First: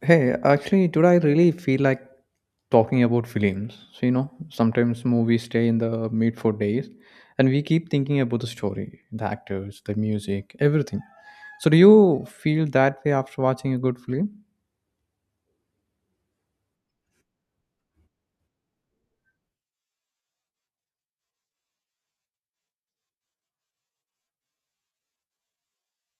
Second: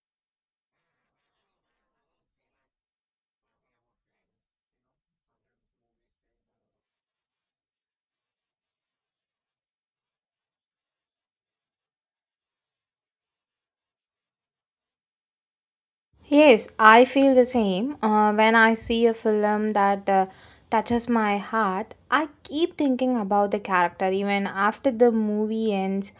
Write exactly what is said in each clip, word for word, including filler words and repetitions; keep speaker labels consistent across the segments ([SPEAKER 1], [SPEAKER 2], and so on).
[SPEAKER 1] Hey, actually, today I really feel like talking about films. So, you know, sometimes movies stay in the meat for days and we keep thinking about the story, the actors, the music, everything. So, do you feel that way after watching a good film?
[SPEAKER 2] Yes, I feel the same. Uh, when I see a film that uh, touches my heart, I keep thinking about the character even after the movie ends.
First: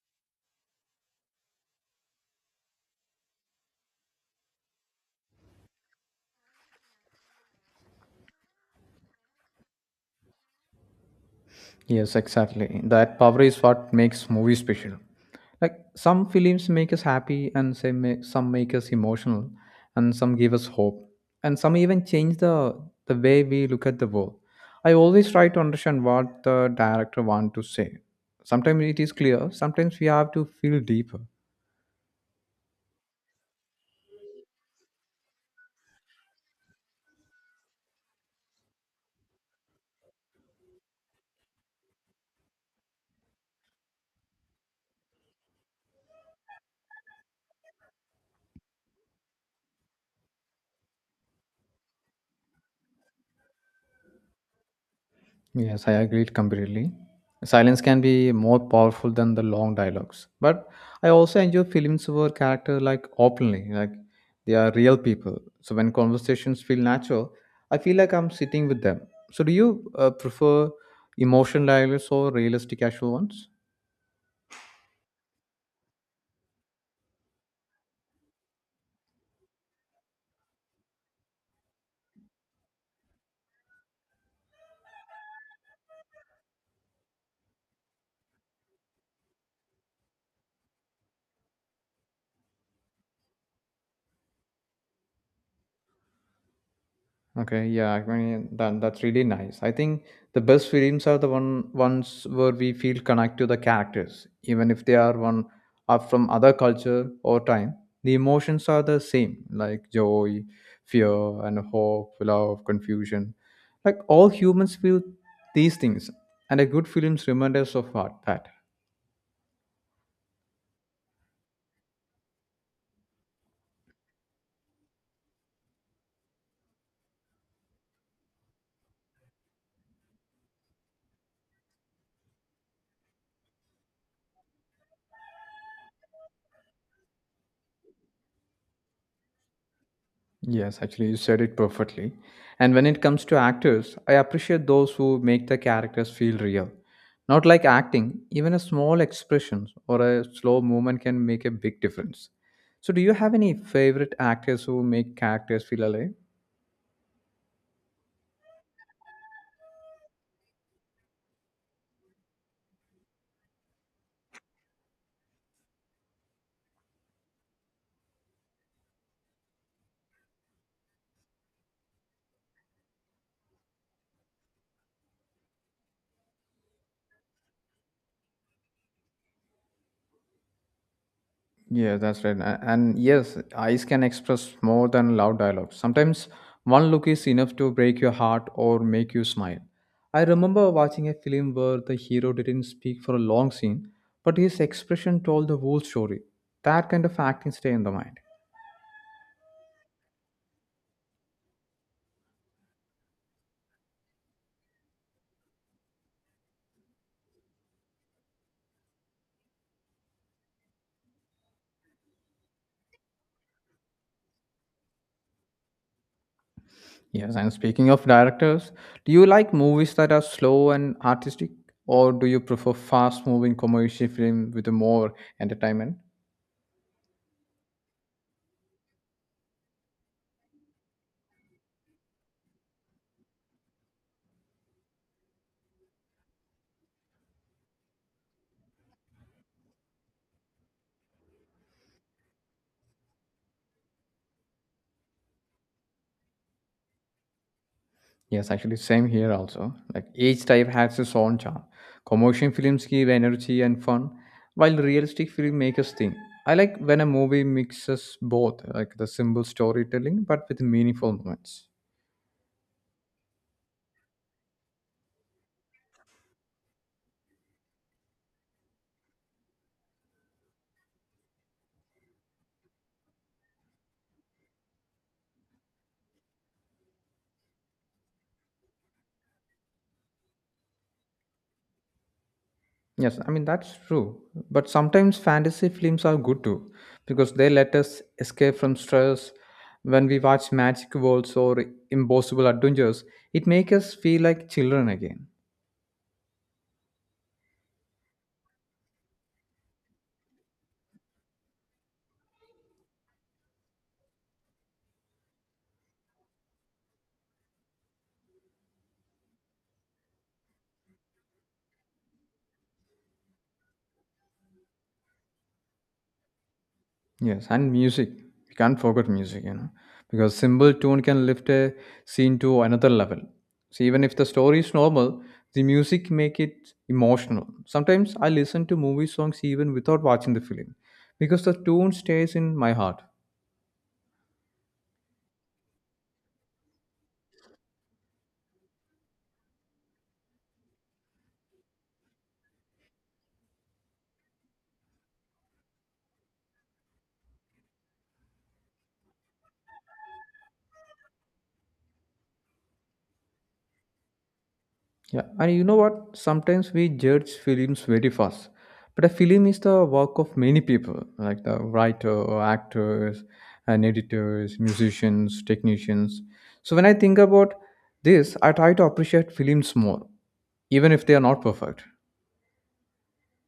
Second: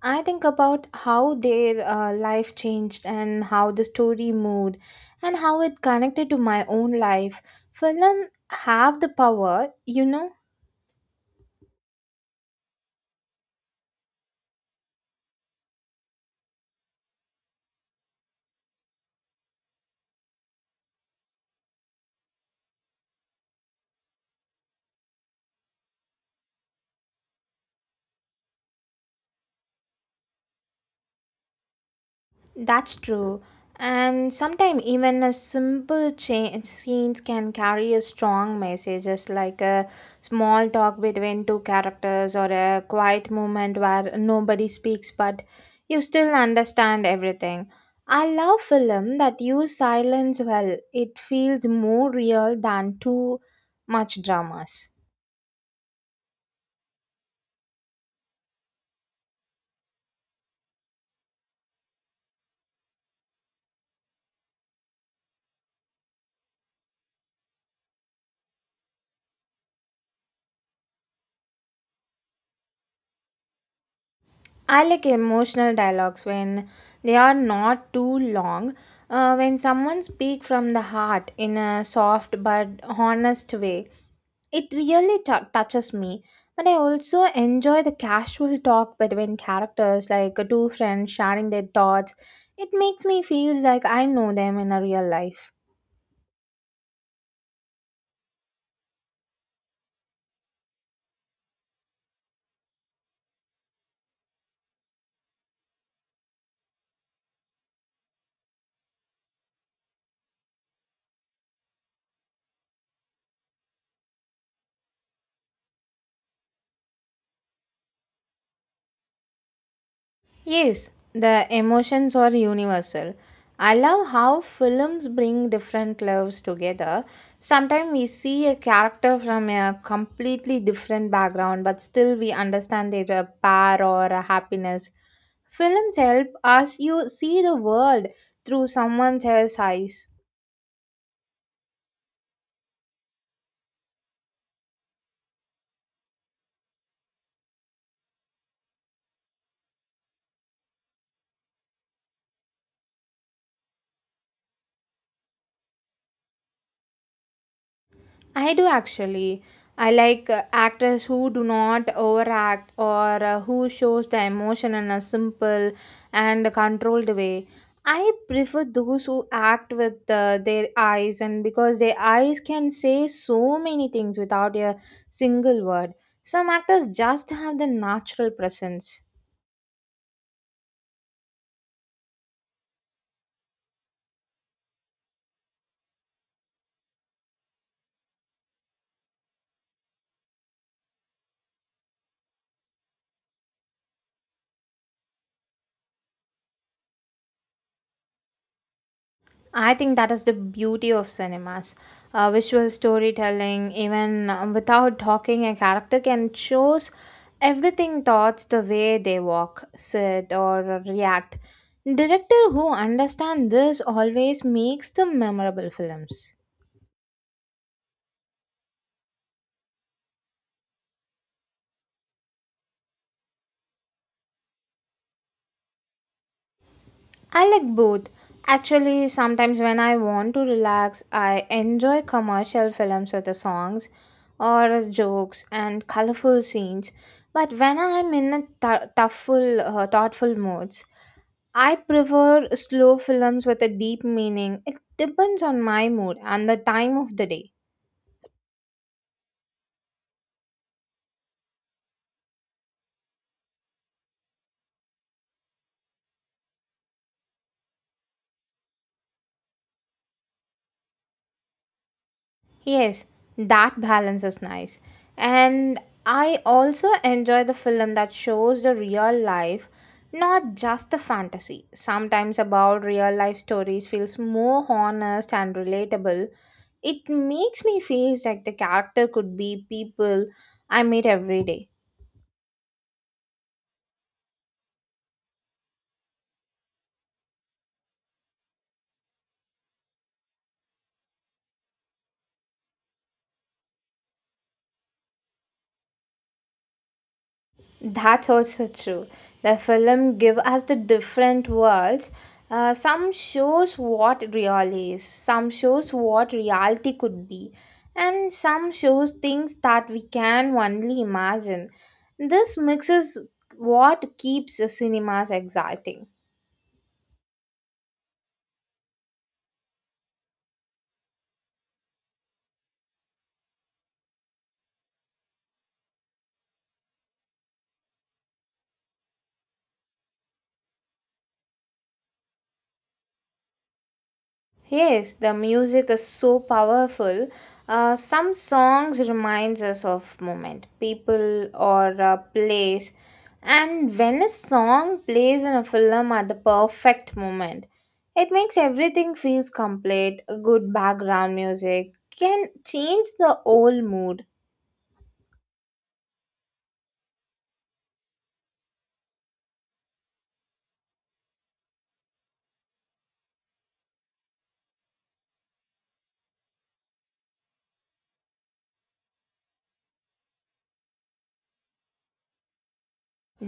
[SPEAKER 2] I think about how their uh, life changed and how the story moved and how it connected to my own life. Film have the power, you know,
[SPEAKER 1] Yes, exactly. That power is what makes movies special. Like some films make us happy, and some ma- some make us emotional, and some give us hope, and some even change the the way we look at the world. I always try to understand what the director want to say. Sometimes it is clear. Sometimes we have to feel deeper.
[SPEAKER 2] That's true. And sometimes even a simple change scenes can carry a strong messages like a small talk between two characters or a quiet moment where nobody speaks but you still understand everything. I love film that use silence well. It feels more real than too much dramas.
[SPEAKER 1] Yes, I agree completely. Silence can be more powerful than the long dialogues. But I also enjoy films where character like openly, like they are real people. So when conversations feel natural, I feel like I'm sitting with them. So do you uh, prefer emotional dialogues or realistic casual ones?
[SPEAKER 2] I like emotional dialogues when they are not too long. Uh, when someone speaks from the heart in a soft but honest way, it really tou- touches me. But I also enjoy the casual talk between characters, like two friends sharing their thoughts. It makes me feel like I know them in a real life.
[SPEAKER 1] Okay, yeah, I mean that that's really nice. I think the best films are the one ones where we feel connect to the characters, even if they are one are from other culture or time. The emotions are the same, like joy, fear, and hope, love, confusion. Like all humans feel these things, and a good films remind us of what- that.
[SPEAKER 2] Yes, the emotions are universal. I love how films bring different loves together. Sometimes we see a character from a completely different background, but still we understand their uh, power or uh, happiness. Films help us you see the world through someone else's eyes.
[SPEAKER 1] Yes, actually, you said it perfectly. And when it comes to actors, I appreciate those who make the characters feel real. Not like acting, even a small expression or a slow movement can make a big difference. So, do you have any favorite actors who make characters feel alive?
[SPEAKER 2] I do actually. I like uh, actors who do not overact or uh, who shows the emotion in a simple and controlled way. I prefer those who act with uh, their eyes and because their eyes can say so many things without a single word. Some actors just have the natural presence.
[SPEAKER 1] Yeah, that's right. A- And yes, eyes can express more than loud dialogue. Sometimes one look is enough to break your heart or make you smile. I remember watching a film where the hero didn't speak for a long scene, but his expression told the whole story. That kind of acting stay in the mind.
[SPEAKER 2] I think that is the beauty of cinemas. Uh, visual storytelling, even uh, without talking, a character can shows everything thoughts the way they walk, sit, or react. Director who understand this always makes the memorable films.
[SPEAKER 1] Yes, and speaking of directors, do you like movies that are slow and artistic, or do you prefer fast-moving commercial film with more entertainment?
[SPEAKER 2] I like both. Actually, sometimes when I want to relax, I enjoy commercial films with the songs or jokes and colorful scenes. But when I'm in a th- toughful, uh, thoughtful moods, I prefer slow films with a deep meaning. It depends on my mood and the time of the day.
[SPEAKER 1] Yes, actually, same here also. Like each type has its own charm. Commercial films give energy and fun, while realistic filmmakers think. I like when a movie mixes both, like the simple storytelling but with meaningful moments.
[SPEAKER 2] Yes, that balance is nice. And I also enjoy the film that shows the real life, not just the fantasy. Sometimes about real life stories feels more honest and relatable. It makes me feel like the character could be people I meet every day.
[SPEAKER 1] Yes, I mean that's true. But sometimes fantasy films are good too, because they let us escape from stress. When we watch magic worlds or impossible adventures, it makes us feel like children again.
[SPEAKER 2] That's also true. The film give us the different worlds. Uh, some shows what real is, some shows what reality could be, and some shows things that we can only imagine. This mixes what keeps the cinemas exciting.
[SPEAKER 1] Yes, and music. We can't forget music, you know, because simple tune can lift a scene to another level. So even if the story is normal, the music make it emotional. Sometimes I listen to movie songs even without watching the film, because the tune stays in my heart.
[SPEAKER 2] Yes, the music is so powerful. Uh, some songs reminds us of moment, people, or a place. And when a song plays in a film at the perfect moment, it makes everything feels complete. A good background music can change the whole mood.
[SPEAKER 1] Yeah, and you know what? Sometimes we judge films very fast, but a film is the work of many people, like the writer, actors, and editors, musicians, technicians. So when I think about this, I try to appreciate films more, even if they are not perfect.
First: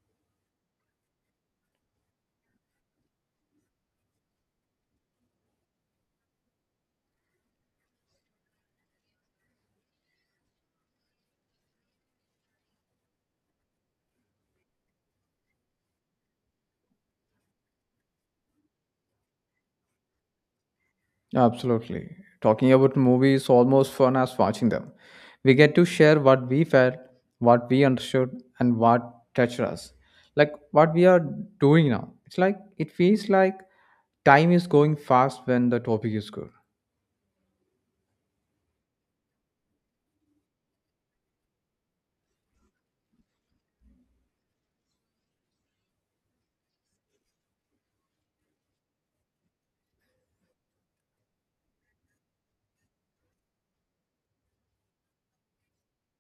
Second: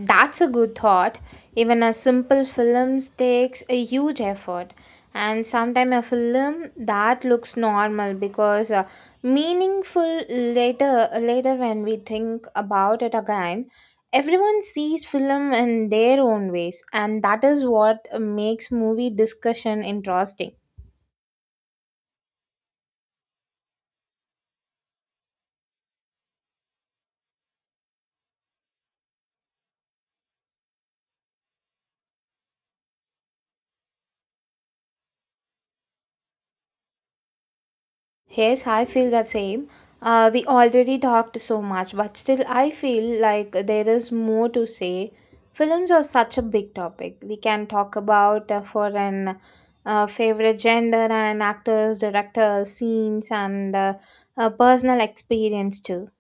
[SPEAKER 2] That's a good thought. Even a simple film takes a huge effort. And sometimes a film that looks normal because uh, meaningful later later when we think about it again, everyone sees film in their own ways, and that is what makes movie discussion interesting.
[SPEAKER 1] Absolutely. Talking about movies is almost fun as watching them. We get to share what we felt, what we understood, and what touched us. Like what we are doing now. It's like it feels like time is going fast when the topic is good.
[SPEAKER 2] Yes, I feel the same. Uh, we already talked so much, but still, I feel like there is more to say. Films are such a big topic. We can talk about uh, for an uh, favorite gender and actors, directors, scenes, and uh, uh, personal experience too.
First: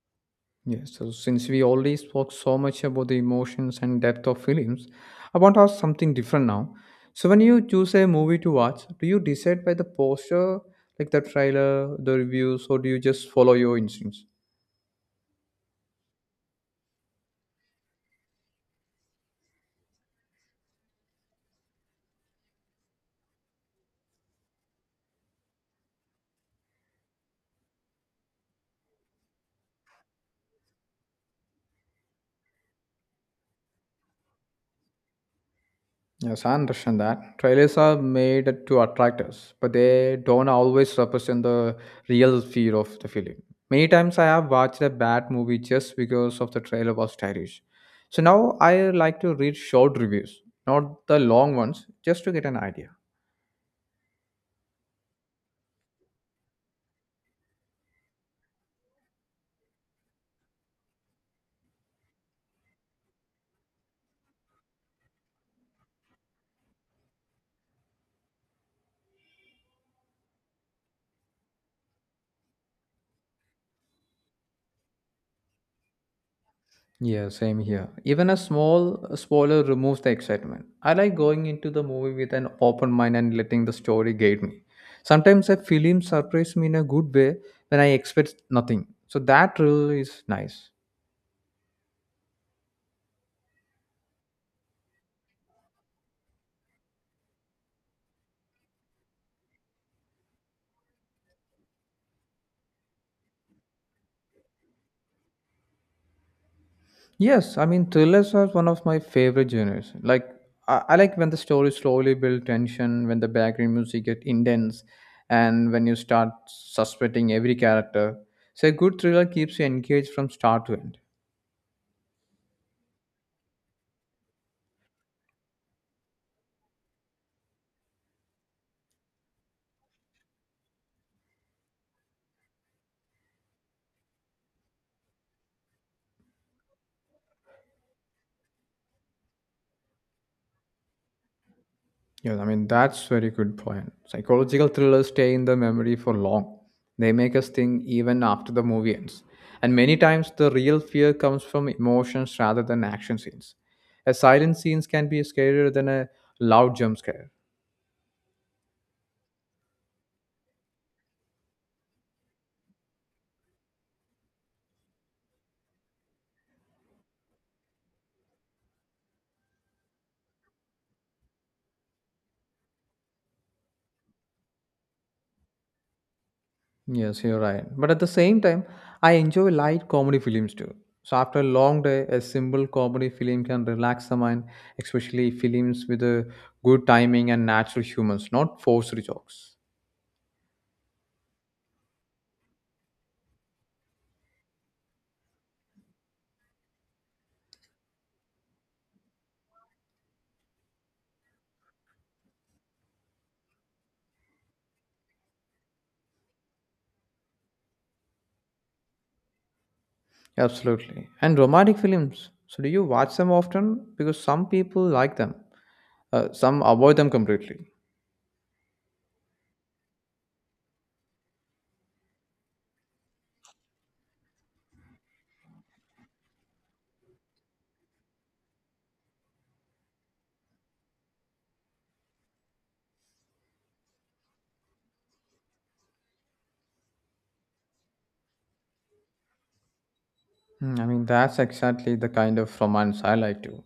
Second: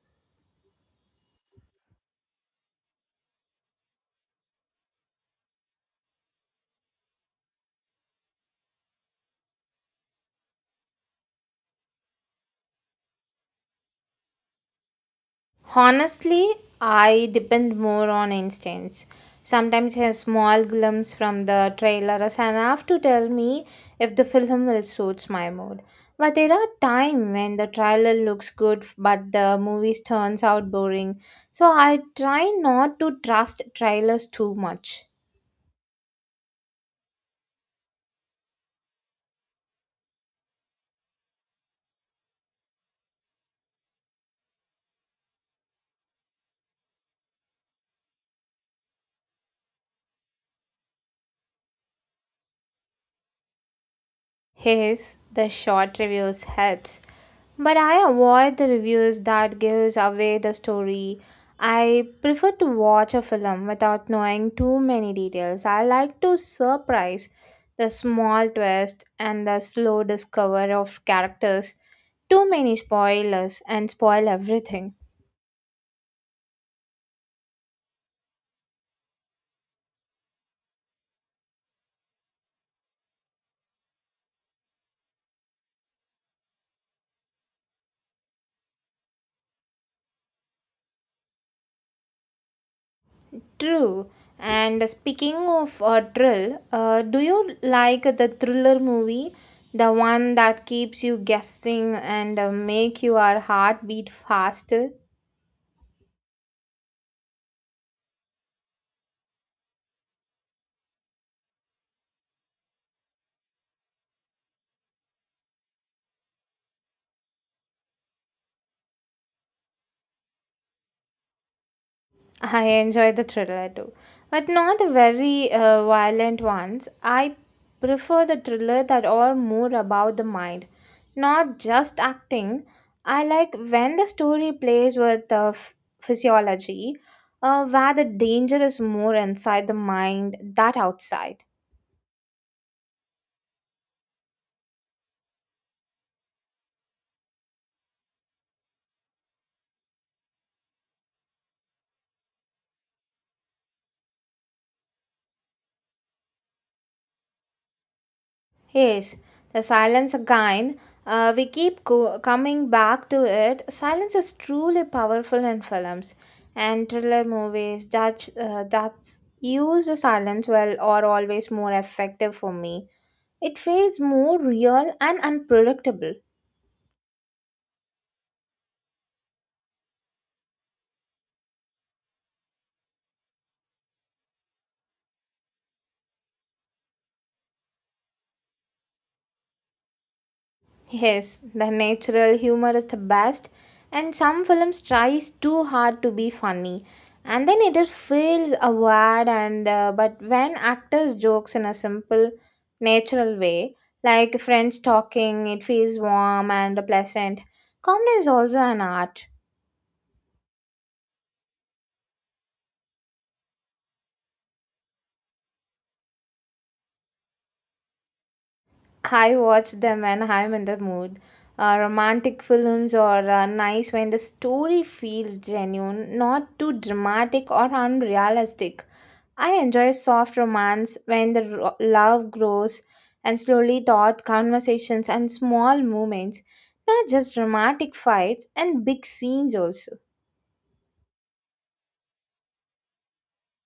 [SPEAKER 1] Yes, so since we already spoke so much about the emotions and depth of films, I want to ask something different now. So when you choose a movie to watch, do you decide by the poster, like the trailer, the reviews, or do you just follow your instincts?
[SPEAKER 2] Honestly, I depend more on instincts. Sometimes a small glimpse from the trailer is enough to tell me if the film will suits my mood. But there are times when the trailer looks good but the movie turns out boring. So I try not to trust trailers too much.
[SPEAKER 1] Yes, I understand that. Trailers are made to attract us, but they don't always represent the real fear of the film. Many times I have watched a bad movie just because of the trailer was stylish. So now I like to read short reviews, not the long ones, just to get an idea.
[SPEAKER 2] His the short reviews helps, but I avoid the reviews that gives away the story. I prefer to watch a film without knowing too many details. I like to surprise the small twist and the slow discover of characters. Too many spoilers and spoil everything.
[SPEAKER 1] Yeah, same here. Even a small spoiler removes the excitement. I like going into the movie with an open mind and letting the story guide me. Sometimes a film surprises me in a good way when I expect nothing. So that really is nice.
[SPEAKER 2] True. And speaking of uh, thrill, uh, do you like the thriller movie, the one that keeps you guessing and uh, make your heart beat faster?
[SPEAKER 1] Yes, I mean thrillers are one of my favorite genres. Like I, I like when the story slowly builds tension, when the background music gets intense, and when you start suspecting every character. So a good thriller keeps you engaged from start to end.
[SPEAKER 2] I enjoy the thriller too, but not the very uh, violent ones. I prefer the thriller that are more about the mind, not just acting. I like when the story plays with the f- physiology, uh, where the danger is more inside the mind that outside.
[SPEAKER 1] Yes, I mean that's very good point. Psychological thrillers stay in the memory for long. They make us think even after the movie ends. And many times the real fear comes from emotions rather than action scenes. A silent scenes can be scarier than a loud jump scare.
[SPEAKER 2] Yes, the silence again. Uh, we keep go- coming back to it. Silence is truly powerful in films and thriller movies. That uh, that's use the silence well or always more effective for me. It feels more real and unpredictable.
[SPEAKER 1] Yes, you're right. But at the same time, I enjoy light comedy films too. So after a long day, a simple comedy film can relax the mind, especially films with a good timing and natural humors, not forced jokes.
[SPEAKER 2] Yes, the natural humor is the best, and some films tries too hard to be funny, and then it just feels awkward. And uh, but when actors jokes in a simple, natural way, like friends talking, it feels warm and pleasant. Comedy is also an art.
[SPEAKER 1] Absolutely. And romantic films. So do you watch them often? Because some people like them, uh, some avoid them completely.
[SPEAKER 2] I watch them when I'm in the mood. Uh, romantic films are uh, nice when the story feels genuine, not too dramatic or unrealistic. I enjoy soft romance when the ro- love grows and slowly taught conversations and small moments, not just dramatic fights and big scenes also.
[SPEAKER 1] Hmm, I mean, that's exactly the kind of romance I like to.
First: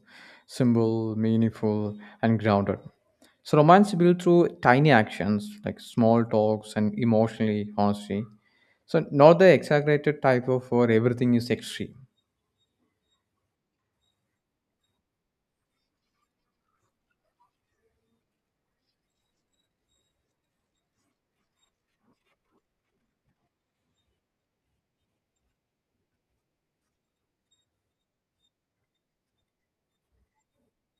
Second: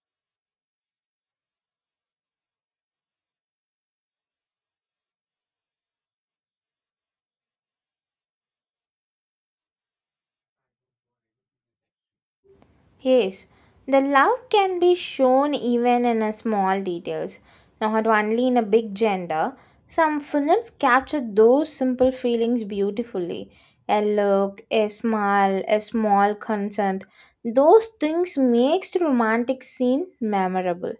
[SPEAKER 1] Simple, meaningful, and grounded. So romance built through tiny actions like small talks and emotionally honesty. So not the exaggerated type of where everything is extreme.
[SPEAKER 2] Yes, the love can be shown even in a small details, not only in a big gender. Some films capture those simple feelings beautifully. A look, a smile, a small consent. Those things makes the romantic scene memorable.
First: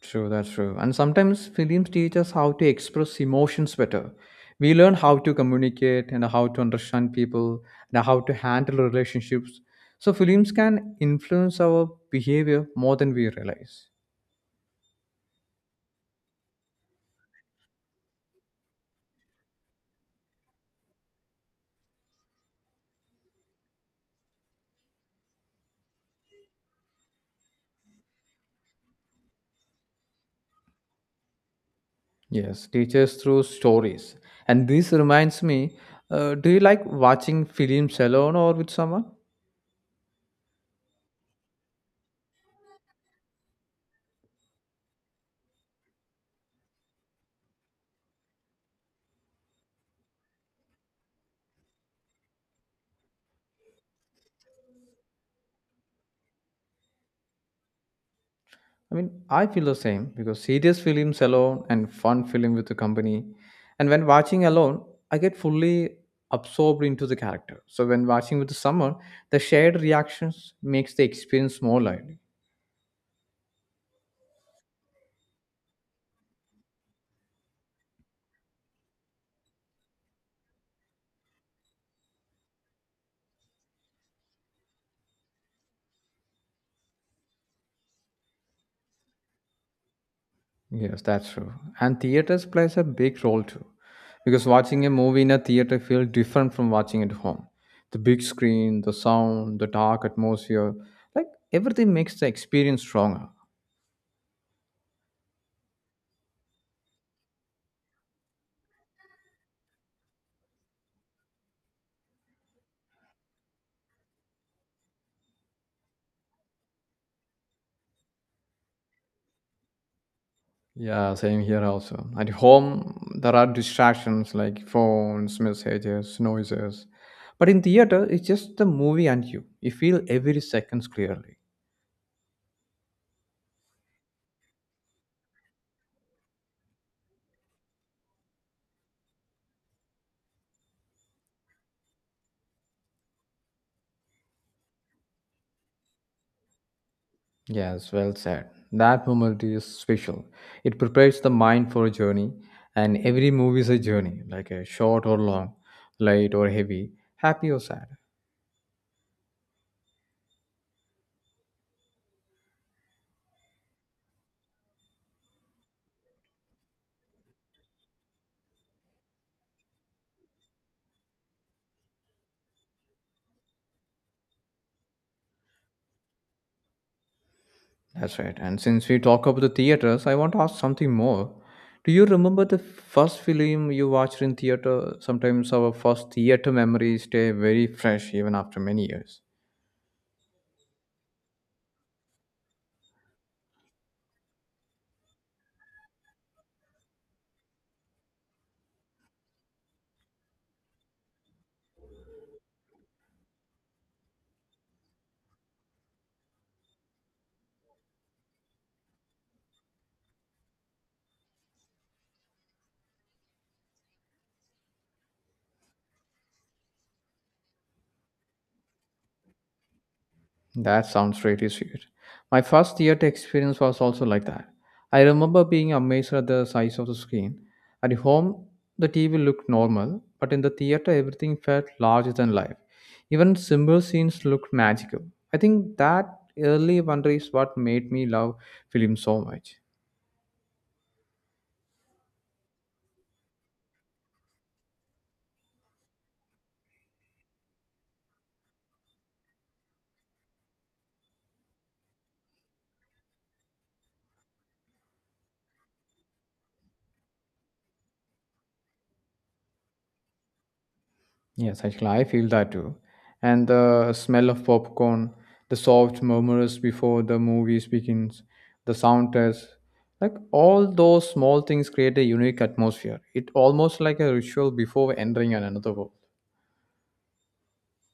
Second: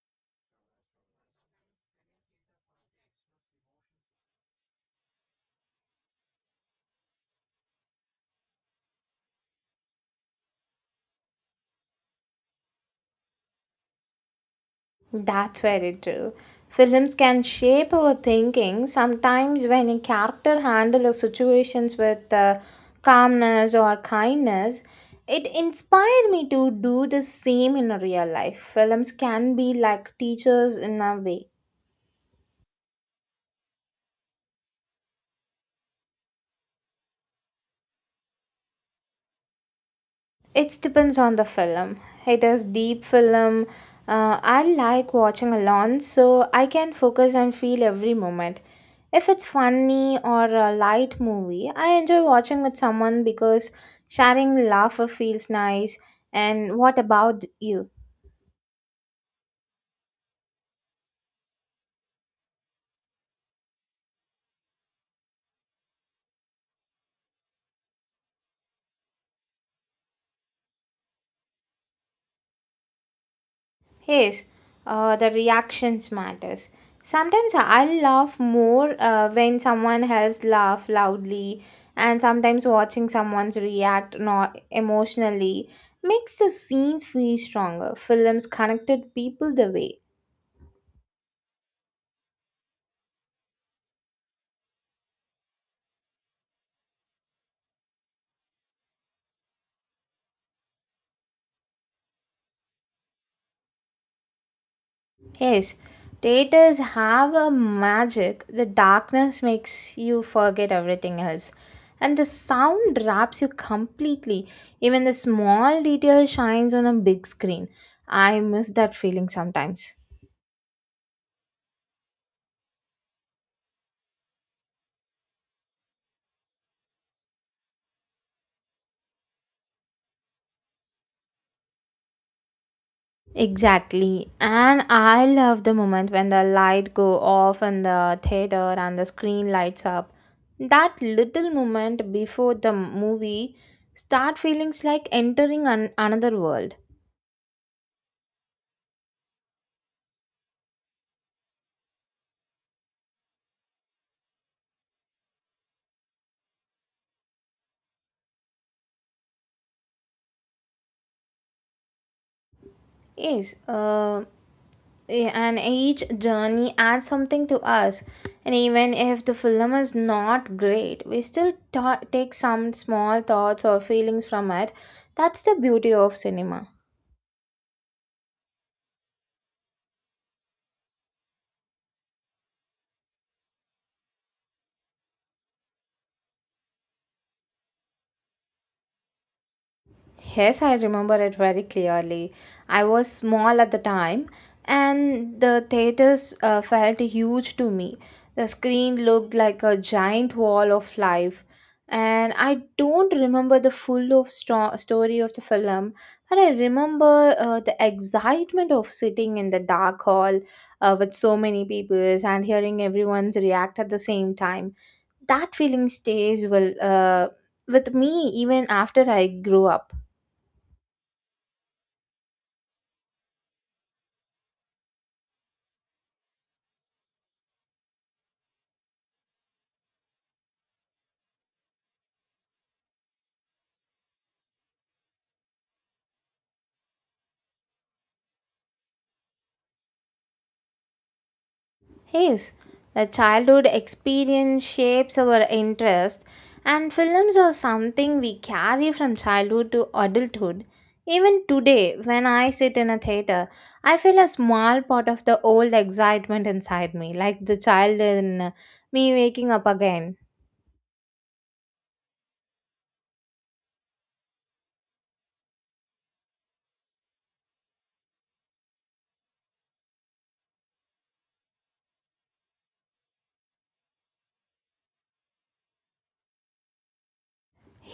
[SPEAKER 1] True, that's true. And sometimes films teach us how to express emotions better. We learn how to communicate and how to understand people and how to handle relationships. So, films can influence our behavior more than we realize.
[SPEAKER 2] That's very true. Films can shape our thinking. Sometimes, when a character handles situations with uh, calmness or kindness, it inspired me to do the same in real life. Films can be like teachers in a way.
[SPEAKER 1] Yes, teachers through stories. And this reminds me uh, do you like watching films alone or with someone?
[SPEAKER 2] It depends on the film. It is deep film. Uh, I like watching alone, so I can focus and feel every moment. If it's funny or a light movie, I enjoy watching with someone because sharing laughter feels nice. And what about you?
[SPEAKER 1] I mean, I feel the same because serious films alone and fun film with the company. And when watching alone, I get fully absorbed into the character. So when watching with someone, the shared reactions makes the experience more lively.
[SPEAKER 2] Yes, uh, the reactions matters. Sometimes I laugh more uh, when someone else laugh loudly, and sometimes watching someone's react not emotionally makes the scenes feel stronger. Films connected people the way.
[SPEAKER 1] Yes, that's true. And theaters plays a big role too. Because watching a movie in a theater feels different from watching at home. The big screen, the sound, the dark atmosphere, like everything makes the experience stronger.
[SPEAKER 2] Yes, theaters have a magic. The darkness makes you forget everything else. And the sound wraps you completely. Even the small detail shines on a big screen. I miss that feeling sometimes.
[SPEAKER 1] Yeah, same here also. At home, there are distractions like phones, messages, noises. But in theater, it's just the movie and you. You feel every seconds clearly.
[SPEAKER 2] Exactly. And I love the moment when the light go off in the theater and the screen lights up. That little moment before the movie start feelings like entering an- another world.
[SPEAKER 1] Yes, well said. That moment is special. It prepares the mind for a journey, and every movie is a journey, like a short or long, light or heavy, happy or sad.
[SPEAKER 2] Yes, uh. eh, and each journey adds something to us and even if the film is not great we still ta- take some small thoughts or feelings from it that's the beauty of cinema.
[SPEAKER 1] That's right. And since we talk about the theaters, I want to ask something more. Do you remember the first film you watched in theater? Sometimes our first theater memories stay very fresh even after many years.
[SPEAKER 2] Yes, I remember it very clearly. I was small at the time, and the theaters uh, felt huge to me. The screen looked like a giant wall of life, and I don't remember the full of sto- story of the film, but I remember uh, the excitement of sitting in the dark hall uh, with so many people and hearing everyone's react at the same time. That feeling stays well uh, with me even after I grew up.
[SPEAKER 1] That sounds pretty sweet. My first theater experience was also like that. I remember being amazed at the size of the screen. At home, the T V looked normal, but in the theater, everything felt larger than life. Even simple scenes looked magical. I think that early wonder is what made me love film so much.
[SPEAKER 2] Yes, the childhood experience shapes our interest, and films are something we carry from childhood to adulthood. Even today, when I sit in a theater, I feel a small part of the old excitement inside me, like the child in me waking up again.
[SPEAKER 1] Yes, actually, I feel that too. And the smell of popcorn, the soft murmurs before the movie begins, the sound test, like all those small things create a unique atmosphere. It almost like a ritual before entering an another world.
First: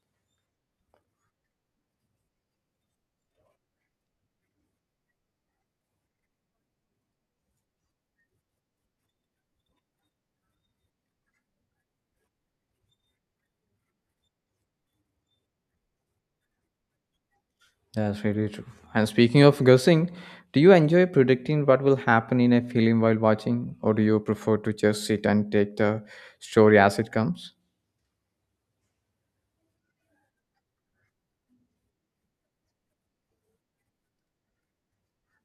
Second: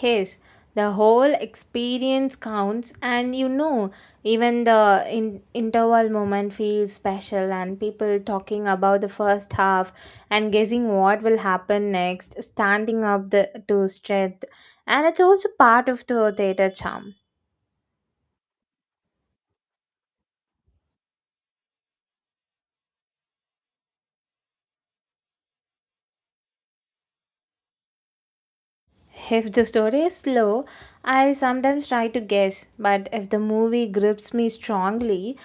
[SPEAKER 2] Yes, the whole experience counts, and you know, even the in- interval moment feels special, and people talking about the first half and guessing what will happen next, standing up the to strength, and it's also part of the theater charm.
[SPEAKER 1] That's really true. And speaking of guessing, do you enjoy predicting what will happen in a film while watching, or do you prefer to just sit and take the story as it comes?
[SPEAKER 2] If the story is slow, I sometimes try to guess, but if the movie grips me strongly,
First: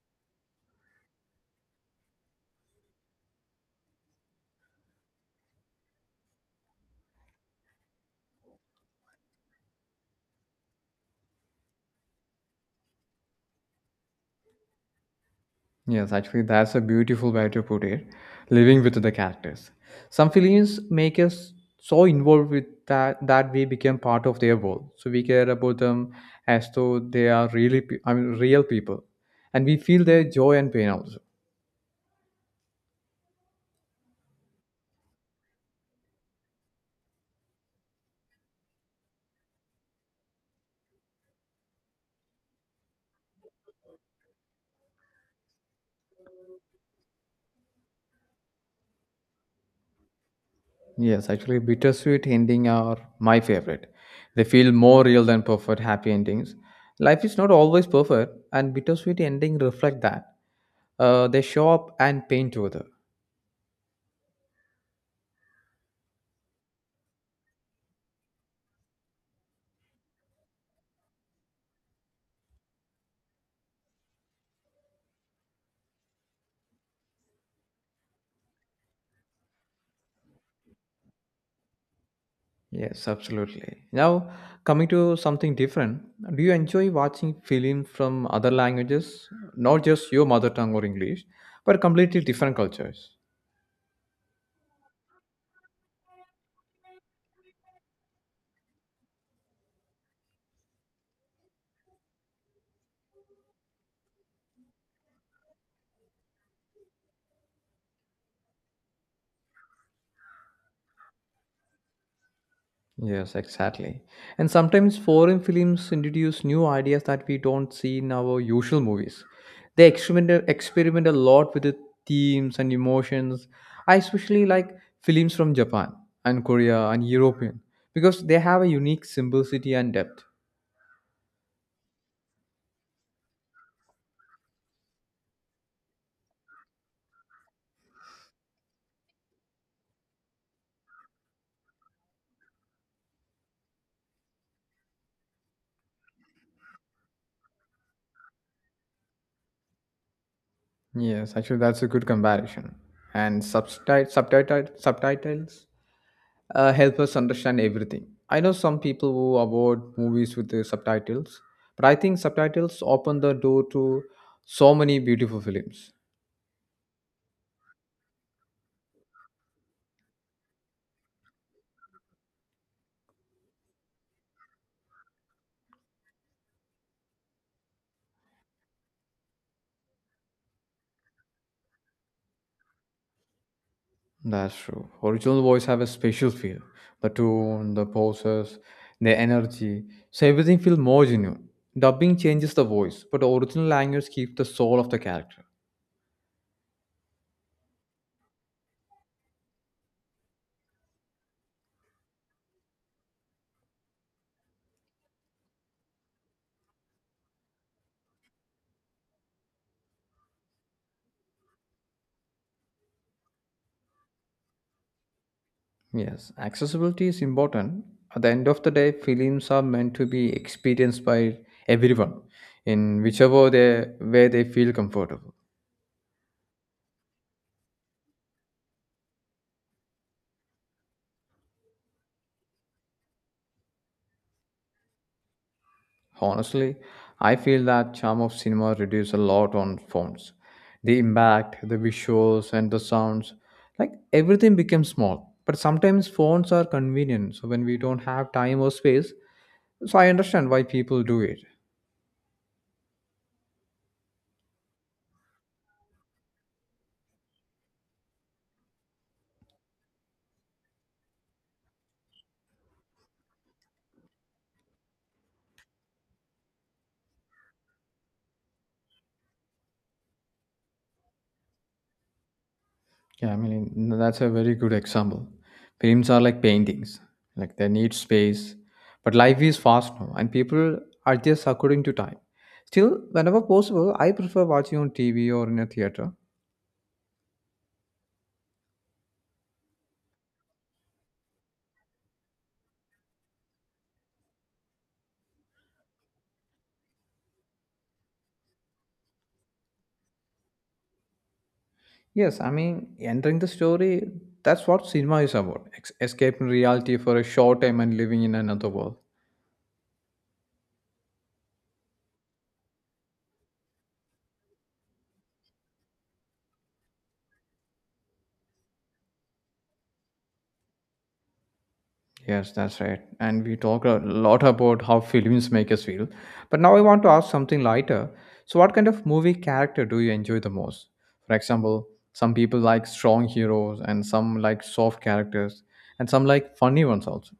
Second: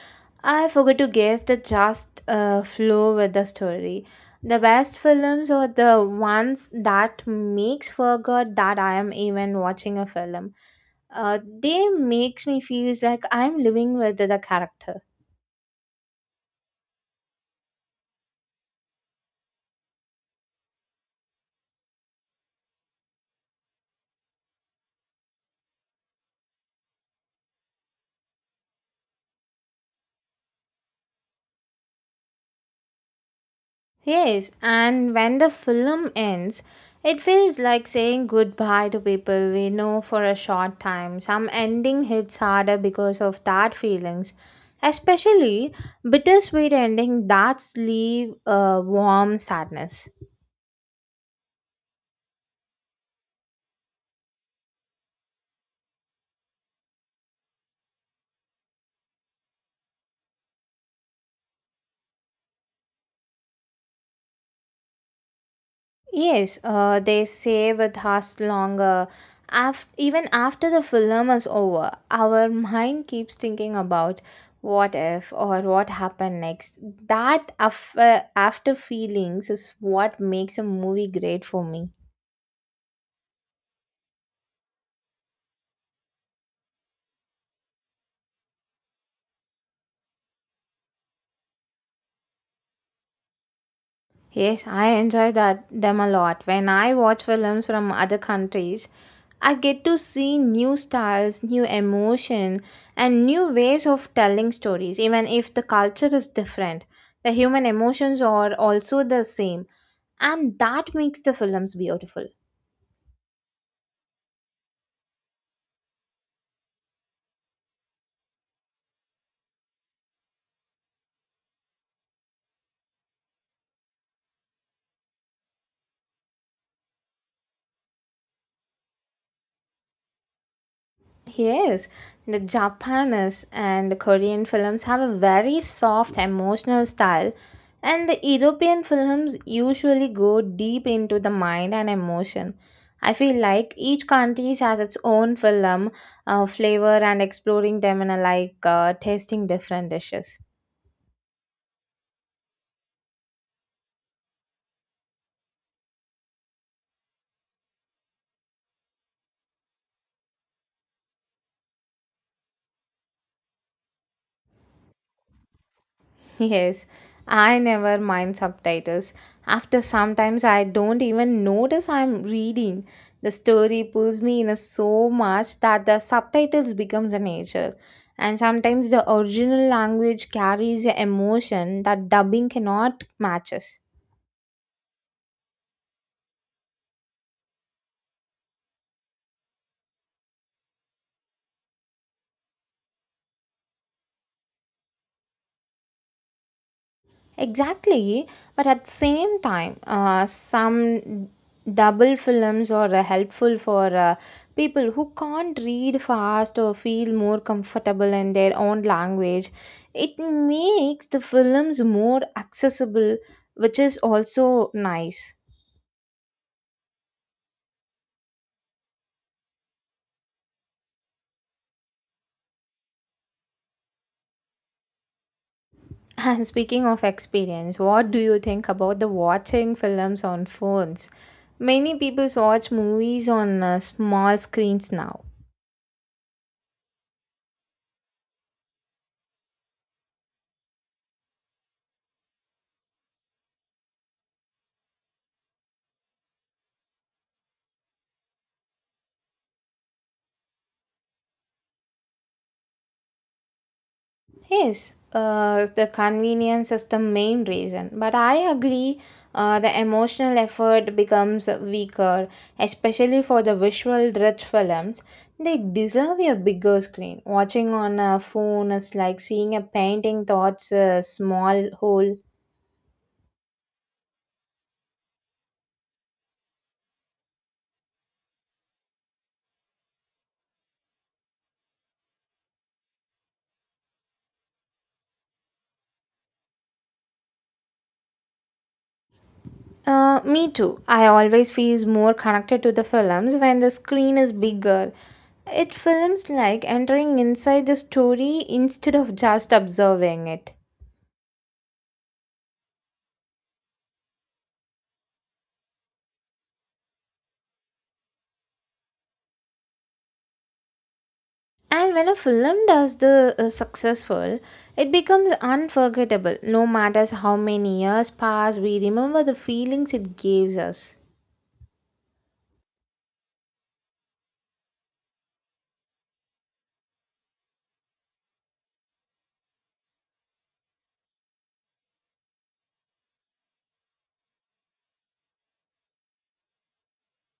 [SPEAKER 2] I forgot to guess the just uh, flow with the story. The best films are the ones that makes forgot that I am even watching a film. Uh, they makes me feels like I'm living with the character.
[SPEAKER 1] Yes, actually, that's a beautiful way to put it. Living with the characters. Some films make us so involved with that that we become part of their world. So we care about them as though they are really, pe- I mean, real people, and we feel their joy and pain also.
[SPEAKER 2] Yes, and when the film ends, it feels like saying goodbye to people we know for a short time. Some ending hits harder because of that feelings, especially bittersweet ending that leave a warm sadness.
[SPEAKER 1] Yes, actually, bittersweet ending are my favorite. They feel more real than perfect happy endings. Life is not always perfect, and bittersweet ending reflect that. Uh, they show up and pain together.
[SPEAKER 2] Yes, uh, they say with us longer. Af- even after the film is over, our mind keeps thinking about what if or what happened next. That af- uh, after feelings is what makes a movie great for me.
[SPEAKER 1] Yes, absolutely. Now, coming to something different, do you enjoy watching films from other languages, not just your mother tongue or English, but completely different cultures?
[SPEAKER 2] Yes, I enjoy that them a lot. When I watch films from other countries, I get to see new styles, new emotion, and new ways of telling stories. Even if the culture is different, the human emotions are also the same, and that makes the films beautiful.
[SPEAKER 1] Yes, exactly. And sometimes foreign films introduce new ideas that we don't see in our usual movies. They experiment experiment a lot with the themes and emotions. I especially like films from Japan and Korea and European because they have a unique simplicity and depth.
[SPEAKER 2] Yes, the Japanese and Korean films have a very soft emotional style, and the European films usually go deep into the mind and emotion. I feel like each country has its own film uh, flavor and exploring them in a like uh, tasting different dishes.
[SPEAKER 1] Yes, actually, that's a good comparison. And subtitle, subtitle, subtitles uh, help us understand everything. I know some people who avoid movies with the subtitles, but I think subtitles open the door to so many beautiful films.
[SPEAKER 2] Yes, I never mind subtitles. After sometimes I don't even notice I'm reading. The story pulls me in so much that the subtitles becomes a nature. And sometimes the original language carries a emotion that dubbing cannot matches.
[SPEAKER 1] That's true. Original voice have a special feel. The tone, the poses, the energy. So everything feels more genuine. Dubbing changes the voice, but the original language keeps the soul of the character.
[SPEAKER 2] Exactly, but at the same time, uh, some double films are uh, helpful for uh, people who can't read fast or feel more comfortable in their own language. It makes the films more accessible, which is also nice.
[SPEAKER 1] Yes, accessibility is important. At the end of the day, films are meant to be experienced by everyone in whichever they way they feel comfortable.
[SPEAKER 2] And speaking of experience, what do you think about the watching films on phones? Many people watch movies on uh, small screens now.
[SPEAKER 1] Honestly, I feel that charm of cinema reduces a lot on phones. The impact, the visuals and the sounds, like everything becomes small. But sometimes phones are convenient, so when we don't have time or space, so I understand why people do it.
[SPEAKER 2] Yes, uh, the convenience is the main reason. But I agree, uh, the emotional effort becomes weaker, especially for the visual rich films. They deserve a bigger screen. Watching on a phone is like seeing a painting thoughts a small hole.
[SPEAKER 1] Yeah, I mean, n- that's a very good example. Films are like paintings, like they need space. But life is fast now, and people are just according to time. Still, whenever possible, I prefer watching on T V or in a theater.
[SPEAKER 2] Uh, me too. I always feel more connected to the films when the screen is bigger. It feels like entering inside the story instead of just observing it.
[SPEAKER 1] Yes, I mean, entering the story, that's what cinema is about ex- escaping reality for a short time and living in another world.
[SPEAKER 2] And when a film does the uh, successful, it becomes unforgettable. No matters how many years pass, we remember the feelings it gives us.
[SPEAKER 1] Yes, that's right. And we talk a lot about how films make us feel. But now I want to ask something lighter. So, what kind of movie character do you enjoy the most? For example, some people like strong heroes, and some like soft characters, and some like funny ones also.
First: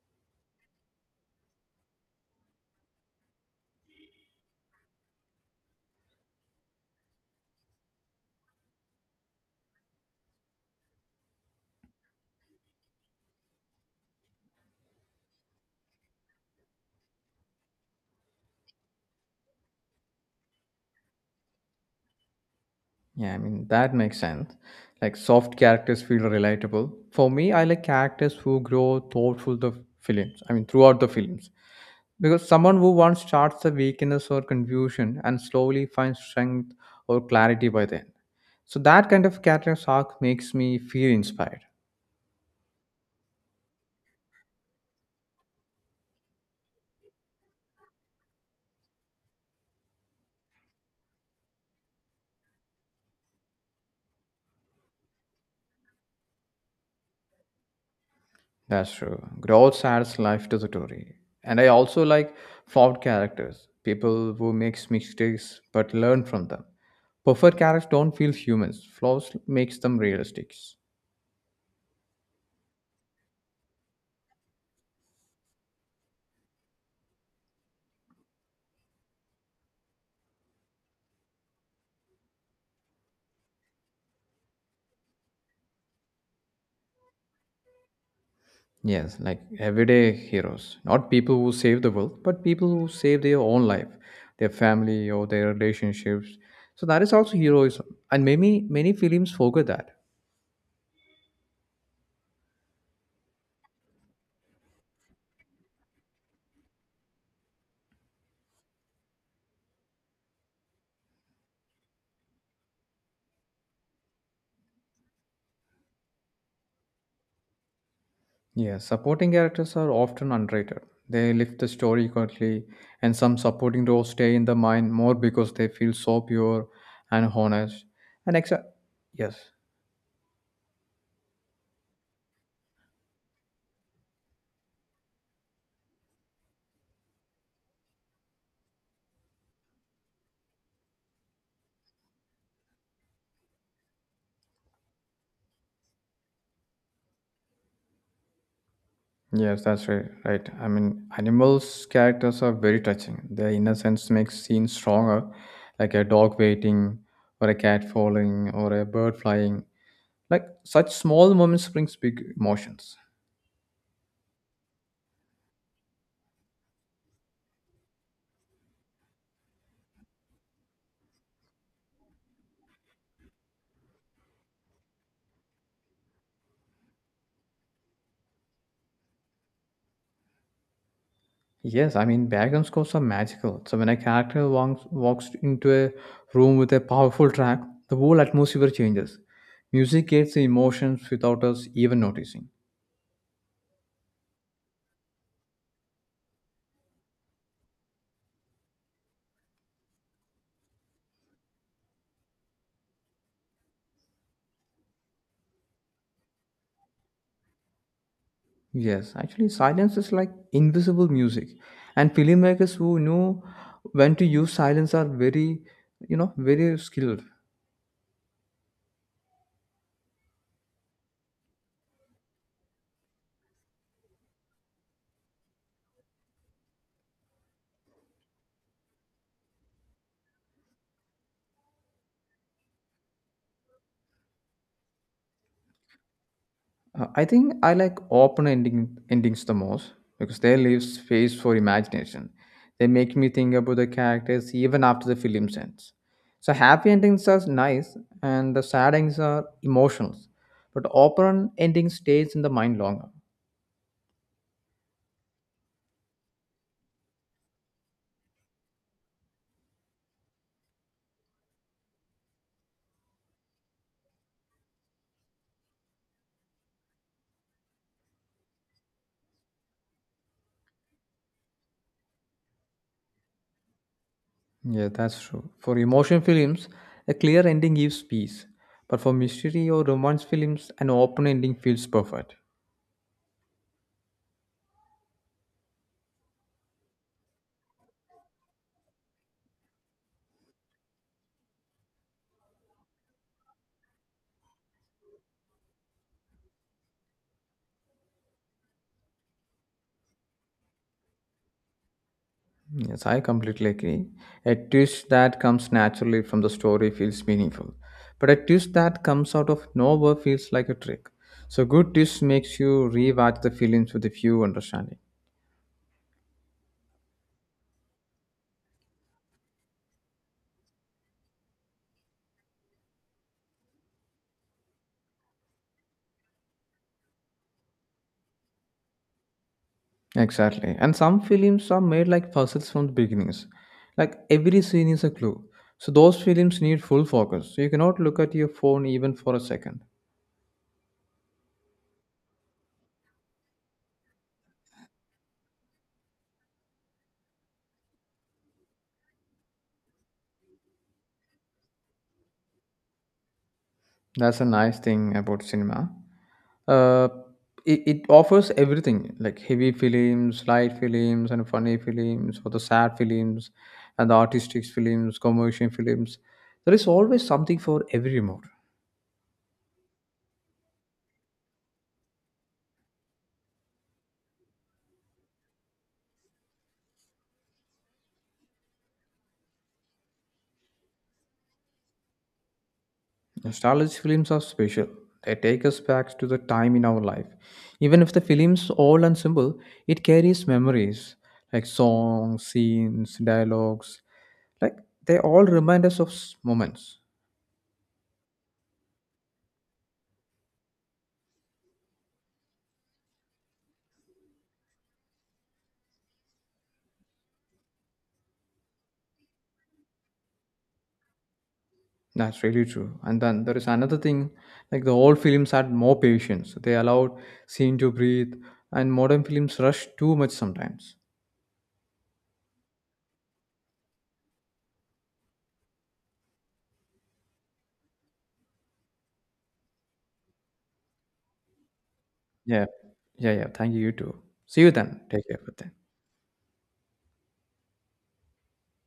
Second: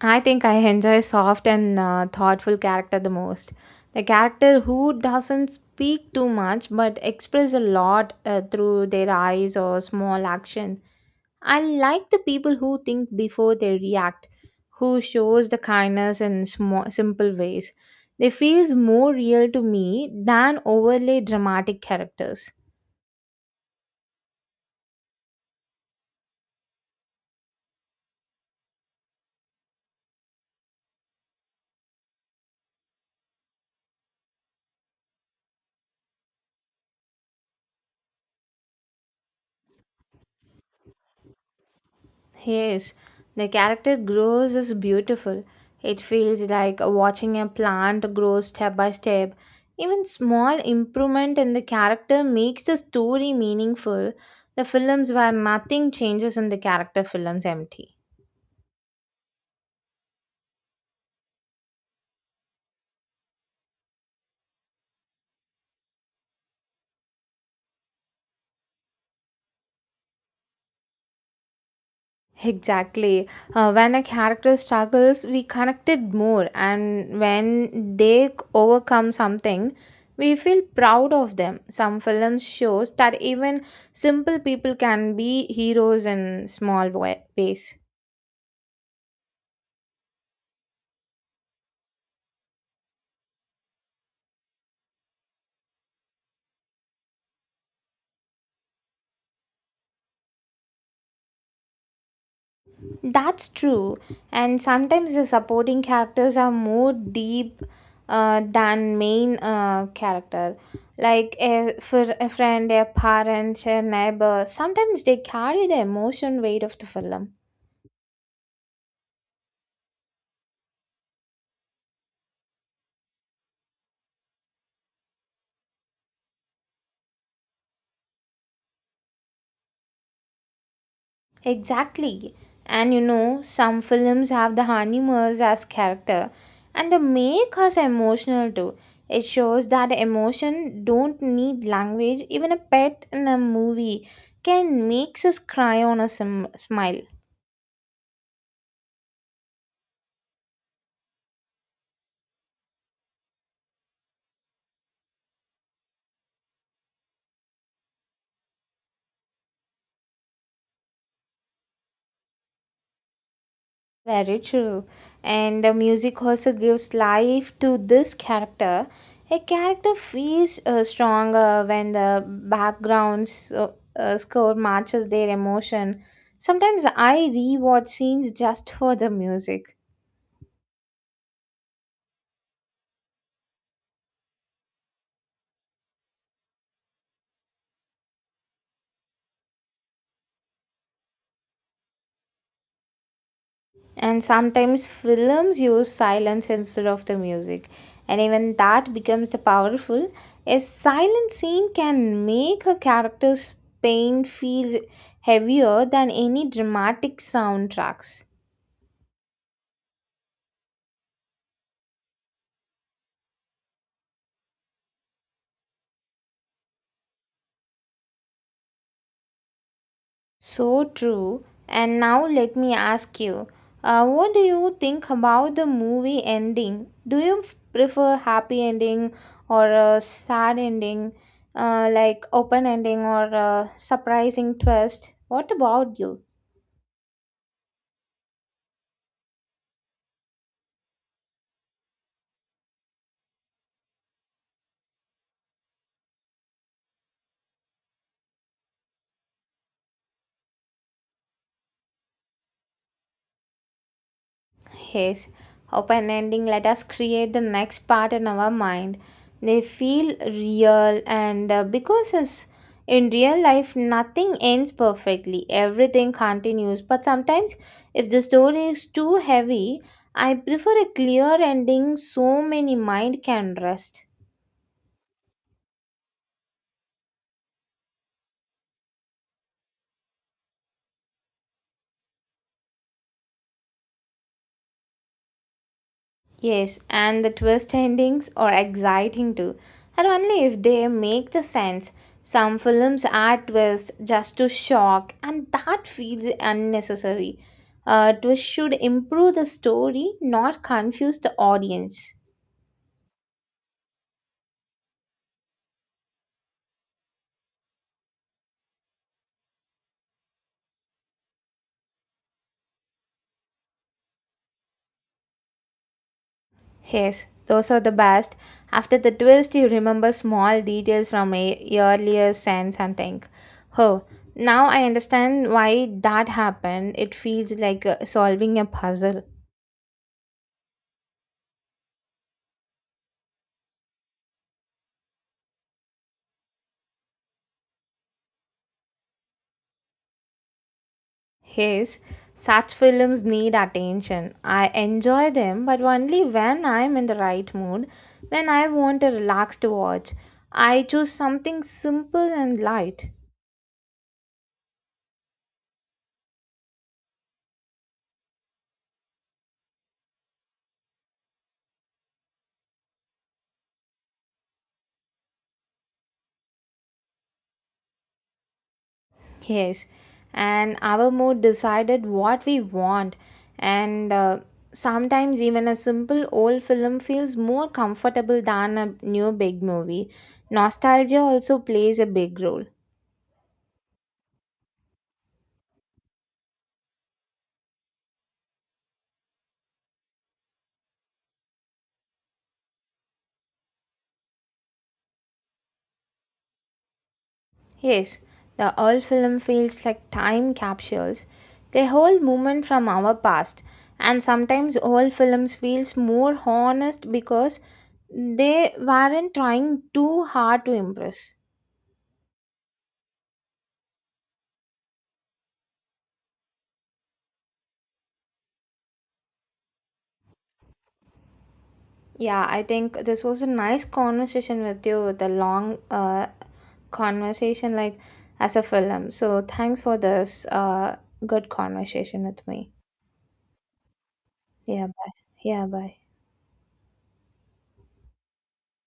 [SPEAKER 2] I think I enjoy soft and uh, thoughtful character the most. The character who doesn't speak too much but express a lot uh, through their eyes or small action. I like the people who think before they react, who shows the kindness in small, simple ways. They feels more real to me than overly dramatic characters.
[SPEAKER 1] Yeah, I mean, that makes sense. Like, soft characters feel relatable. For me, I like characters who grow thoughtful the films. I mean, throughout the films. Because someone who once starts a weakness or confusion and slowly finds strength or clarity by then. So that kind of character arc makes me feel inspired.
[SPEAKER 2] Yes, the character grows is beautiful. It feels like watching a plant grow step by step. Even small improvement in the character makes the story meaningful. The films where nothing changes in the character films empty.
[SPEAKER 1] That's true. Growth adds life to the story. And I also like flawed characters, people who makes mistakes but learn from them. Perfect characters don't feel humans. Flaws makes them realistic.
[SPEAKER 2] Exactly. Uh, when a character struggles, we connected more, and when they c- overcome something, we feel proud of them. Some films shows that even simple people can be heroes in small wa- ways.
[SPEAKER 1] Yes, like everyday heroes, not people who save the world, but people who save their own life, their family or their relationships. So that is also heroism, and many many films forget that.
[SPEAKER 2] That's true. And sometimes the supporting characters are more deep uh, than main uh, character. Like a, for a friend, a parent, a neighbor. Sometimes they carry the emotion weight of the film.
[SPEAKER 1] Yes, supporting characters are often underrated. They lift the story quickly, and some supporting roles stay in the mind more because they feel so pure and honest. And exa- yes.
[SPEAKER 2] Exactly. And you know, some films have the honeymooners as character and they make us emotional too. It shows that emotion don't need language. Even a pet in a movie can makes us cry on a sim- smile.
[SPEAKER 1] Yes, that's right. Right. I mean, animals' characters are very touching. Their innocence makes scenes stronger, like a dog waiting, or a cat falling, or a bird flying. Like such small moments brings big emotions.
[SPEAKER 2] Very true. And the music also gives life to this character. A character feels uh, stronger when the background so, uh, uh, score matches their emotion. Sometimes I rewatch scenes just for the music.
[SPEAKER 1] Yes, I mean background scores are magical. So when a character walks, walks into a room with a powerful track, the whole atmosphere changes. Music gets the emotions without us even noticing.
[SPEAKER 2] And sometimes films use silence instead of the music. And even that becomes the powerful. A silent scene can make a character's pain feel heavier than any dramatic soundtracks.
[SPEAKER 1] Yes, actually, silence is like invisible music, and filmmakers who know when to use silence are very, you know, very skilled.
[SPEAKER 2] So true. And now let me ask you, uh, what do you think about the movie ending? Do you f- prefer happy ending or a sad ending, uh, like open ending or a surprising twist? What about you?
[SPEAKER 1] Uh, I think I like open ending endings the most because they leave space for imagination. They make me think about the characters even after the film ends. So happy endings are nice, and the sad endings are emotional, but open ending stays in the mind longer.
[SPEAKER 2] Yes, open ending. Let us create the next part in our mind. They feel real, and uh, because it's, in real life, nothing ends perfectly, everything continues. But sometimes, if the story is too heavy, I prefer a clear ending so many mind can rest.
[SPEAKER 1] Yeah, that's true. For emotion films, a clear ending gives peace. But for mystery or romance films, an open ending feels perfect.
[SPEAKER 2] Yes, and the twist endings are exciting too, and only if they make the sense. Some films add twists just to shock, and that feels unnecessary. A twist should improve the story, not confuse the audience.
[SPEAKER 1] Yes, I completely agree. A twist that comes naturally from the story feels meaningful. But a twist that comes out of nowhere feels like a trick. So good twist makes you rewatch the films with a few understanding.
[SPEAKER 2] Yes, those are the best. After the twist, you remember small details from a earlier scenes and think, oh, now I understand why that happened. It feels like uh, solving a puzzle.
[SPEAKER 1] Exactly. And some films are made like puzzles from the beginnings. Like every scene is a clue. So those films need full focus. So you cannot look at your phone even for a second.
[SPEAKER 2] Yes, such films need attention. I enjoy them, but only when I am in the right mood, when I want a relaxed watch. I choose something simple and light.
[SPEAKER 1] That's a nice thing about cinema. Uh, it, it offers everything like heavy films, light films, and funny films, or the sad films, and the artistic films, commercial films. There is always something for every mood.
[SPEAKER 2] Yes, and our mood decided what we want, and uh, sometimes even a simple old film feels more comfortable than a new big movie. Nostalgia also plays a big role.
[SPEAKER 1] Nostalgic films are special. They take us back to the time in our life. Even if the film's old and simple, it carries memories like songs, scenes, dialogues. Like they all remind us of s- moments.
[SPEAKER 2] Yes, the old film feels like time capsules. They hold moment from our past, and sometimes old films feels more honest because they weren't trying too hard to impress.
[SPEAKER 1] That's really true. And then there is another thing like the old films had more patience. They allowed scene to breathe, and modern films rush too much sometimes.
[SPEAKER 2] Yeah, I think this was a nice conversation with you with a long uh, conversation like as a film. So thanks for this uh, good conversation with
[SPEAKER 1] Yeah.
[SPEAKER 2] me.
[SPEAKER 1] Yeah, yeah. Thank you, you too. See you
[SPEAKER 2] Yeah,
[SPEAKER 1] then.
[SPEAKER 2] bye.
[SPEAKER 1] Take care. But
[SPEAKER 2] Yeah,
[SPEAKER 1] then.
[SPEAKER 2] bye.